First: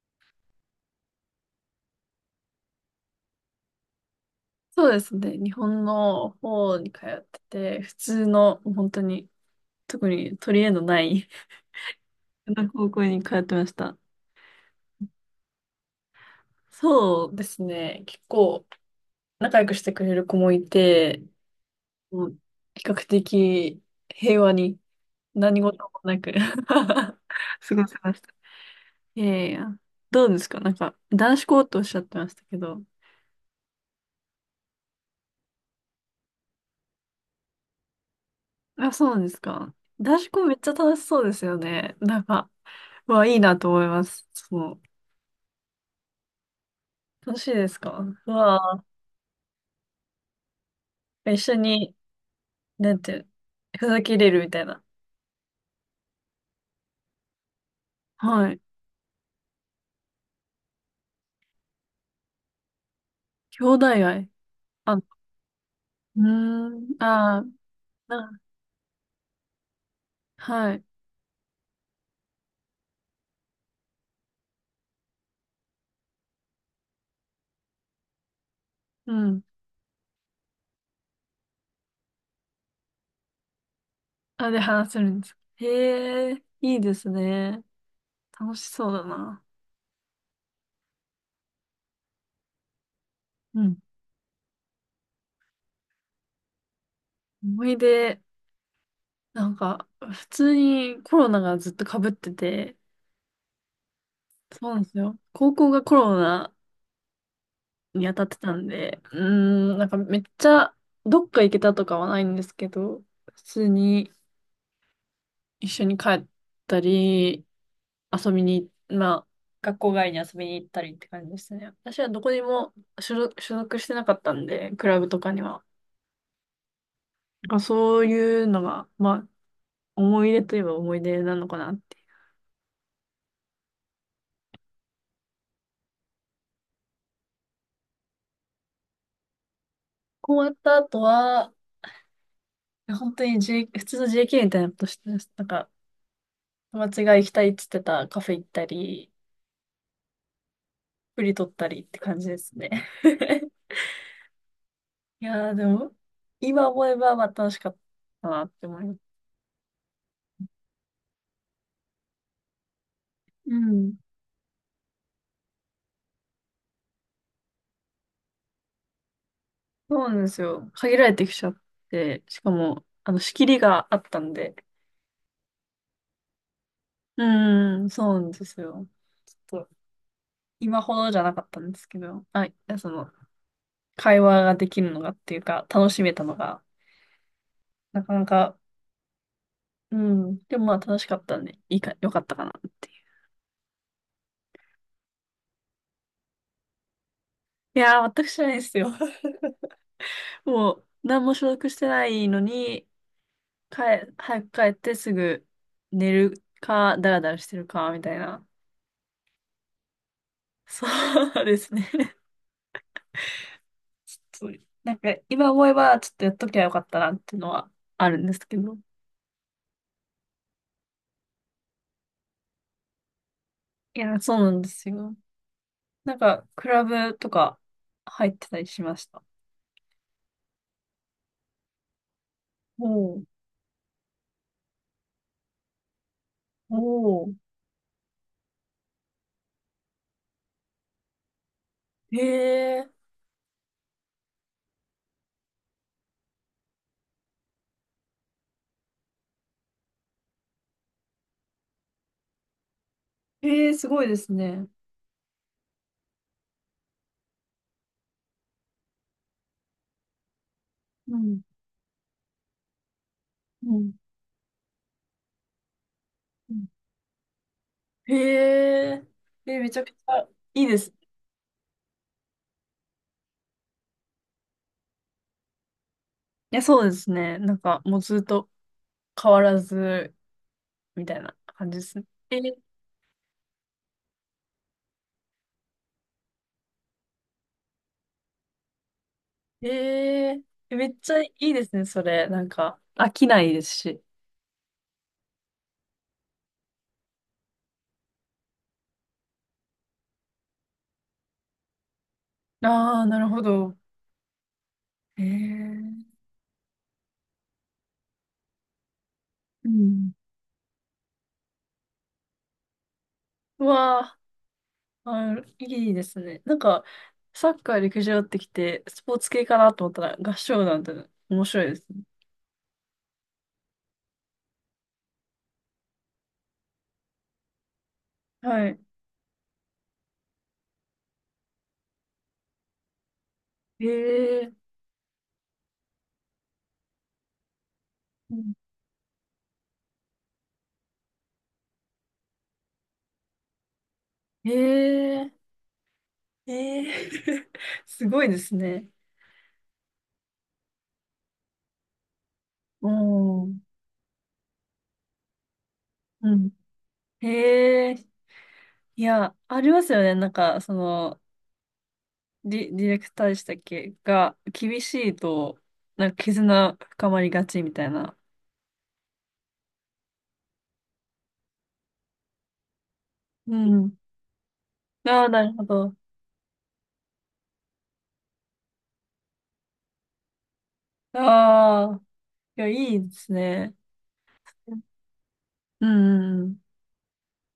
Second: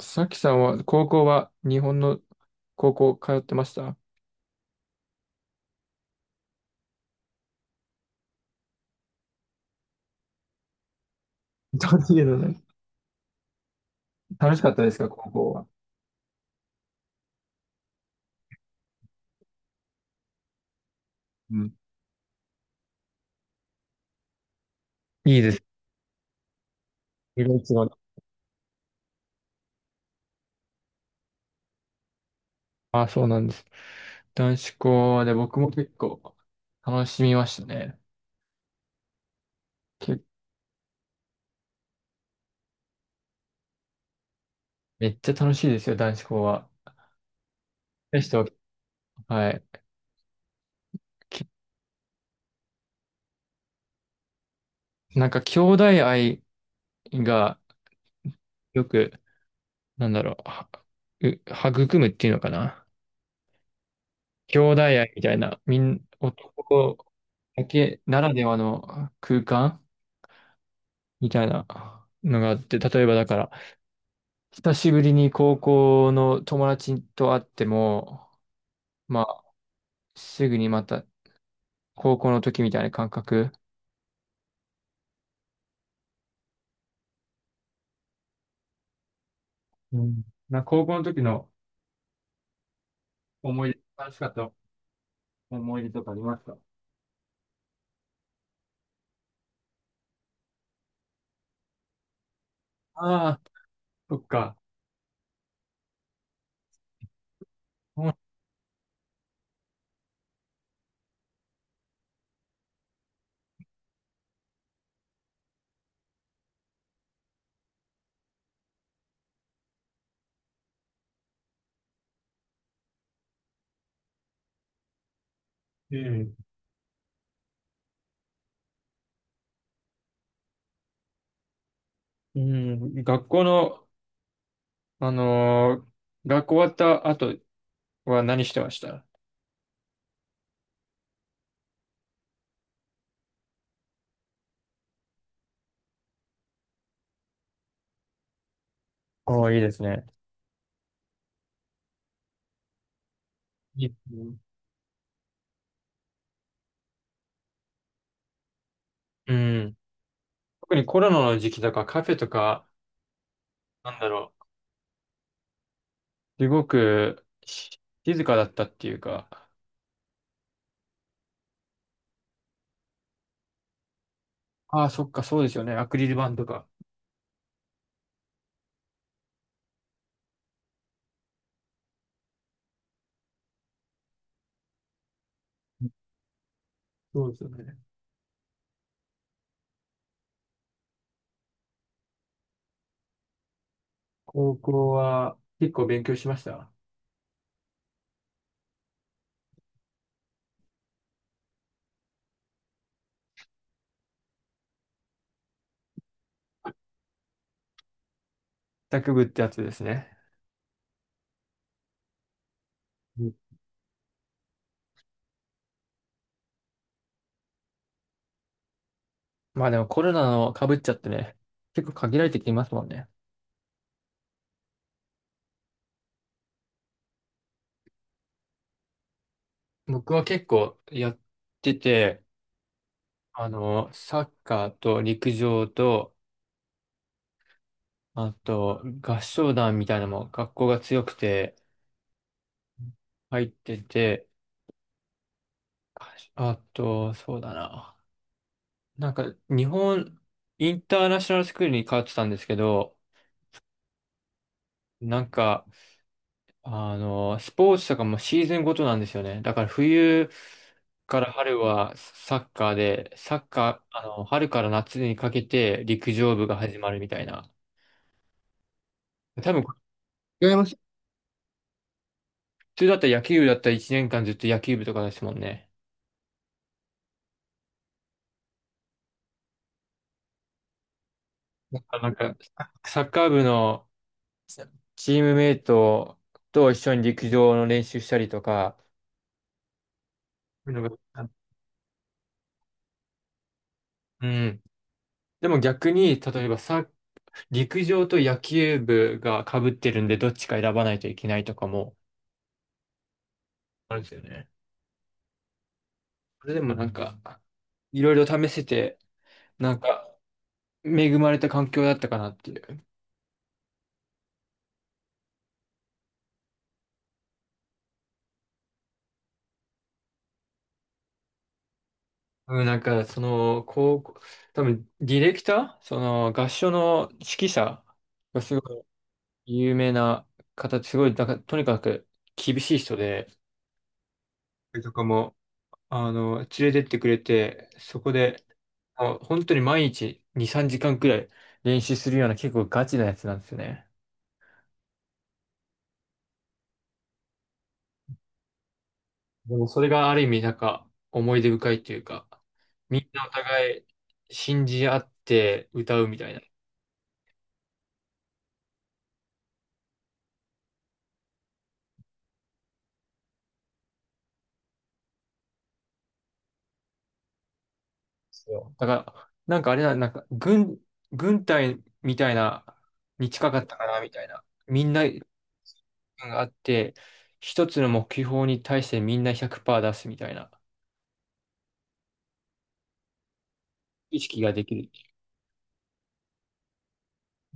さきさんは、高校は日本の高校通ってました？そうですね。日本の方に通ってて、普通の、本当に、特に取り柄のない どういうの 普ね。通の高校に通ってました。楽しかったですか、高校は。そうですね。結構、仲良くしてくれる子もいて、うん。もう比較的平和にいいで何す。事もなく 過色々違ごう。せました。いやいや、どうですか、なんか、男子校とおっしゃってましたけど。あ、そうなんです。男子校で僕も結構楽しみましたね。あ、そうなんですか。け、男子校めっちゃ楽しそうですよね。なんか、うわあ、いいなと思います。そう、めっちゃ楽しいですよ、男子校は。楽しいですか？でしうた。わはい。ぁ、一き緒に、なんて、ふざけれるみたいな。なんか兄弟愛がはい。よく、なんだろう、う育むっていうのかな。兄弟愛。兄弟あ、う愛みたいな、ーん、男あー、だけならな、ではの空間はい、みたいなのがあって、例えばだから、久しぶりに高校の友達と会っても、うまん。あ、すぐにまた高校の時みたいな感覚。あ、で話せるんです。へえ、いいですね。楽しそうだな。うん。高校の時のう思い出、ん。楽しかった思い出とかありますか？思い出、なんか、普通にコロナがずっと被ってて、ああ、そっか。そうなんですよ。高校がコロナにうん、当たってたんで、うーん、なんかめっちゃ、どっか行けたとかはないんですけど、普通に、一緒に帰ったり、遊びに、まあ、学校外に遊びに行ったりって感じでしたね。私はどこにも所属してなかったんで、クラブとかには。うん。なんかそういうのが、まあ、思い出といえば思い出なのかなって。学校の、あのー学校終わった後は何してました？こう終わった後は、本当に、普通の JK みたいなことしてます、なんか、友達が行きたいって言ってたカフェ行ったり、おー、いいですね。プリ取ったりって感じですね。いい、うん。いやー、でも、今思えばまあ楽しかったなって思います。うん。特にコロナの時期とかカフェとか、うん。なんだろう。すごく静かだったっていうか、そうなんですよ。限られてきちゃって、しかも、あの、仕切りがあったんで。ああ、そっか、そうですよね。アクリル板とか。うーん、そうなんですよ。ちょっと、今ほどじゃなかったんですけど、はい、その、会話ができるのがっていうか、楽しめたのが、そうですよね。なかなか、うん、でもまあ楽しかったんで、いいか、よかったかなっていう。高校は結構勉強しました？いやー、全く知らないですよ。もう、何も所属してないのに、帰、早く帰ってすぐ寝るか、ダラダラしてるか、みたいな。卓部ってやつですね。そうですね。うん。そう、なんか今思えばちょっとやっときゃよかったなっていうのはあるんですけど。まあでもコロナの被っちゃってね、結構限られてきますもんね。いや、そうなんですよ。なんか、クラブとか入ってたりしました。僕は結構やってて、おお、サッカーと陸上と、おお、あと合唱団みたいなのも学校が強くてへえ、入ってて、あと、そうだな。なんか、日本、インターナショナルスクールに通ってたんですけど、へえ、すごいですね。なんか、スポーツとかもシーズンごとなんですよね。だから冬うからん、春はサッカーで、サッうカん、ー、春から夏にかけて陸上部うがん、始まるみたいな。へえ、多え、分、めちゃくちゃ違いいまいす。で普す。通だったら野球部だったら1年間ずっと野球部とかですもんね。いや、そうですね。なんか、もうずっと変わらず、みたいな感じだでかすらね。なんか、え、サッカー部のチームメイトと一緒に陸上の練習したりとか、へえそうー、いうめのっが、ちゃいいですね、それ。なんか、飽きないですし。うん。でも逆に、例えばさ、陸上と野球部が被ってるんで、どっちか選ばないといけないとかもああ、なるほど。あるんですよね。へえ、それでもなんか、いろいろ試せて、うなんか、ん。恵まれた環境だったかなっていう。うわあ、あ、いいですね。なんか、サッカー、陸上ってきて、スポーツ系かなと思ったら、合唱団って面白いですね。うん、なんか、その、高校、多分、ディレクターその、合唱の指揮者がすはい。ごい有名な方、すごい、なんか、とにかく厳しい人で、へえ、とかも連れてってくれて、そこうで、ん、あ、本当に毎日2、3時間くらい練習するような結構ガチなやつなんですよね。へえ、へえ すごいですね。でもそれがある意味なんか思い出深いというか、うみんなおん。互い信じ合って歌うみたいうな。ん。へえ、いや、ありますよね。なんか、その、ディレクターでしたっけが、厳しいと、なんか絆深まりがちみたいな。そうだから、なんかあれな、軍隊みたいな、に近うかったかん。なみたいな。みんながああ、なるほど。あって、一つの目標に対してみんな100%出すみたいなああ。いや、いいですね。意識ができうん、る。うん、うん、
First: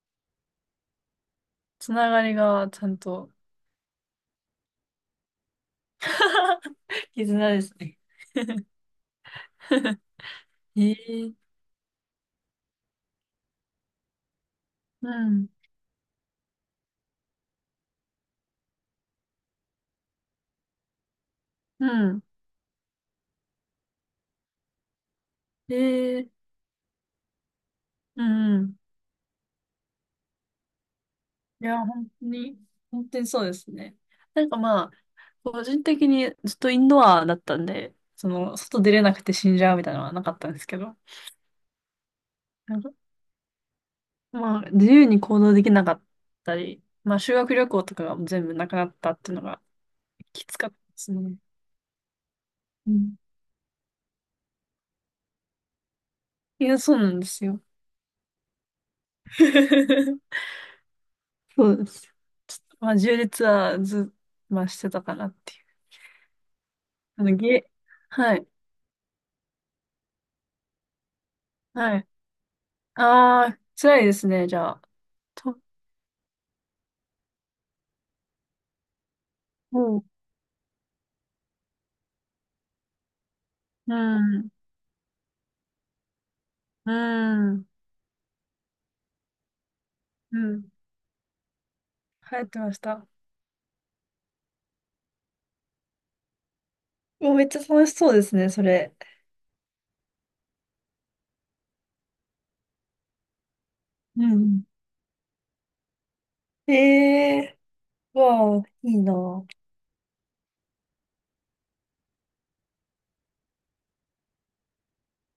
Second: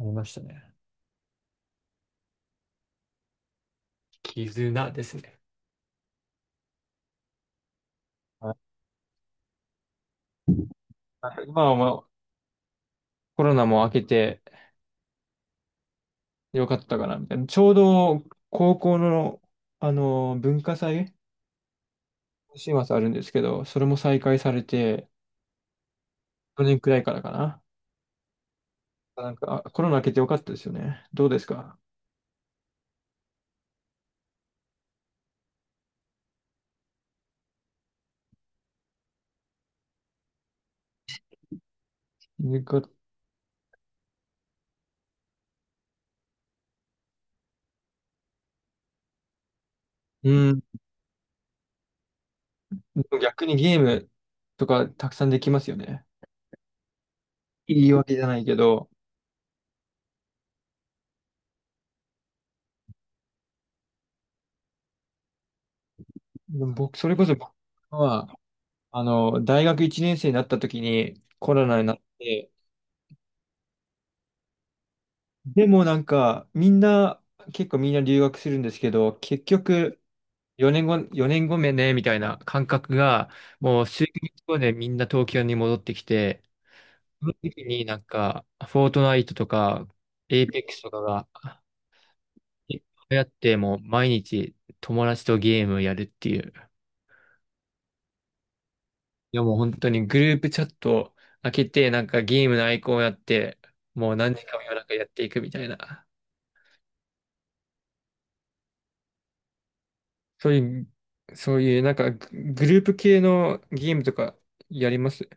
ありましたね。つながりがちゃんと 絆ですね。絆ですね。はい。 ええ、今はまあコロナも明けてうん。よかったかな、みたいな。ちょうど高校の、あの文化祭、うん。今週末あるんですけど、それも再開されて、ええ、去年くらいからかな。うん、うん。なんか、あコロナ明けてよかったですよね。どうですいか？や、本当に、本当にそうですね。なんかまあ、個人的にずっとインドアだったんで、その、外出れなくて死んじゃうみたいなのはなかったんですけど、よなんかか、まあ、自由に行動できなかったり、まあ、修学旅行とかが全部なくなったっていうのがうきつん。かったですね。うでん。も逆にゲームとかたくさんできますよね。いや、そうなんですよ。いいわけじゃないけど、そうです。まあ、縦列はず、まあ、してたかなっていう。でも僕、それあこその、僕げ、は、はい、大学1年生になった時にコロナになはっい。て、ああ、辛いですね、じゃあ。と、でもなんか、みんな、結構みんな留学するんですけど、結局、も4年後目ね、みたいな感覚が、もうう、う数ヶ月ん、後でみんな東京に戻ってきて、うその時ん、になんか、フォートナイトとか、うエイペッん。クスとかが、流行ってまいしった。って、もう毎日友達とゲームやるっていう。もうめっちゃ楽しそうですね、それ。いやもう本当にグループチャット開けて、なんかゲームのアイコンをやって、もうう何時間もん。夜中やっていくみたいな。ええー、わあ、いいな、そういう、そういう、なんかグループ系のゲームとかやります？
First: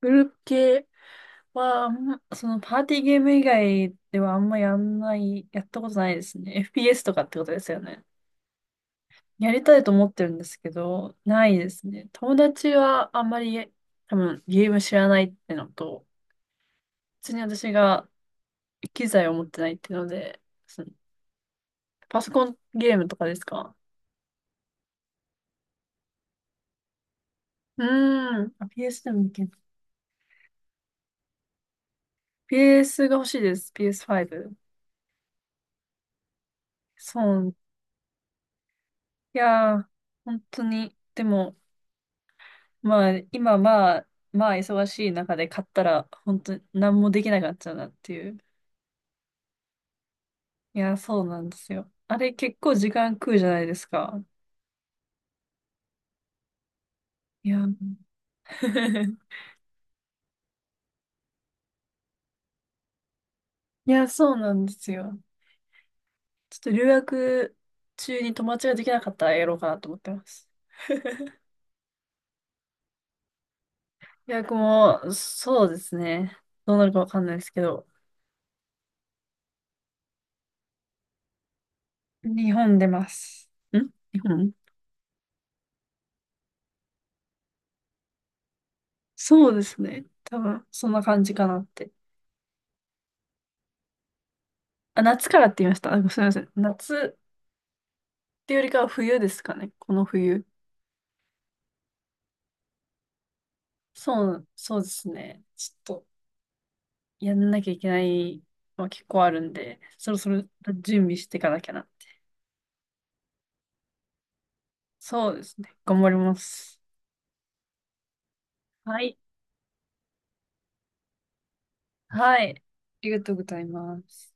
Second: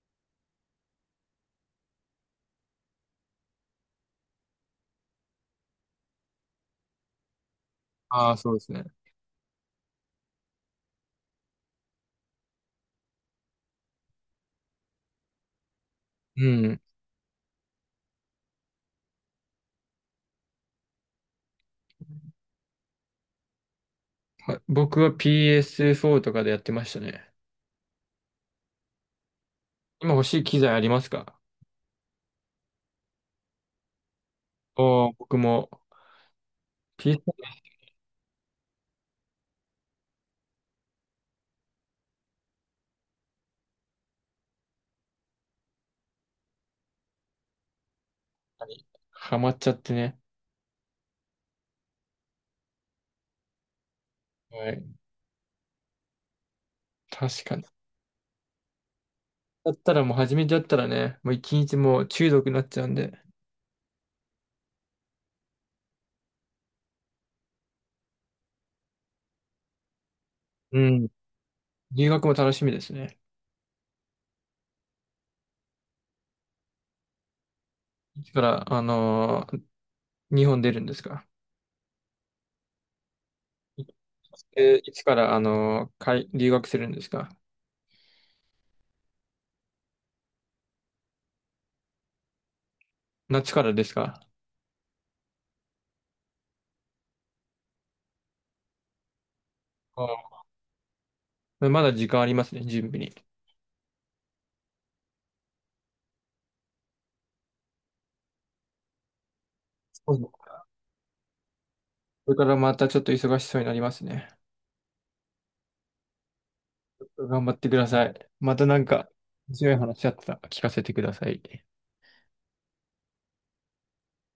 グループ系は、あんまそのパーティーゲーム以外ではあんまやんない、やったことないですね。FPS とかってことですよね。ああ、そうですね。やりたいと思ってるんですけど、ないですね。友達はあんまり多分ゲーム知らないってのと、うん。普通に私が機材を持ってないっていうので、その、パソコンゲームとかですか？僕は PS4 とかでやってましたね。うーん、あ PS でもいける。今欲しい機材ありますか？ PS が欲しいです。PS5。おー、僕も そう。PS4 いやー、本当に。でも、まあ、今まあ、まあ忙しい中で買ったら、本当に何もできなくなっちゃうなっていう。にハマっちゃってね。いやー、そうなんですよ。あれ結構時間食うじゃないですか。はい。確いかやに。ー、だったらもう初めてだったらね、もう一日もう中毒になっちゃうんで。いや、そうなんですよ。ちょっと留学中に友達ができなかったらやろうかなと思ってます。う ん。留学も楽しみですね。留学も、そうですね。どうなるかわかんないですけど、いつから、日本出るんですか？日本出ます。いん日本いつから、海留学するんですか？そうですね。多分、そんな感じかなって。夏からですか？あ、夏からって言いました。あ、すみません。夏っていうよりかは冬ですかね。このあ冬。あ、まだ時間ありますね、準備に。そう、そうですね。ちょっと、やんなきゃいけない、まあ、結構あるんで、そそうろそう。そろ準備していかなきゃな。これからまたちょっと忙しそうになりますね。そうですね。頑張ります。頑張ってください。またなんはか、い。強い話あったら聞かせてください。はい。ありがとうございます。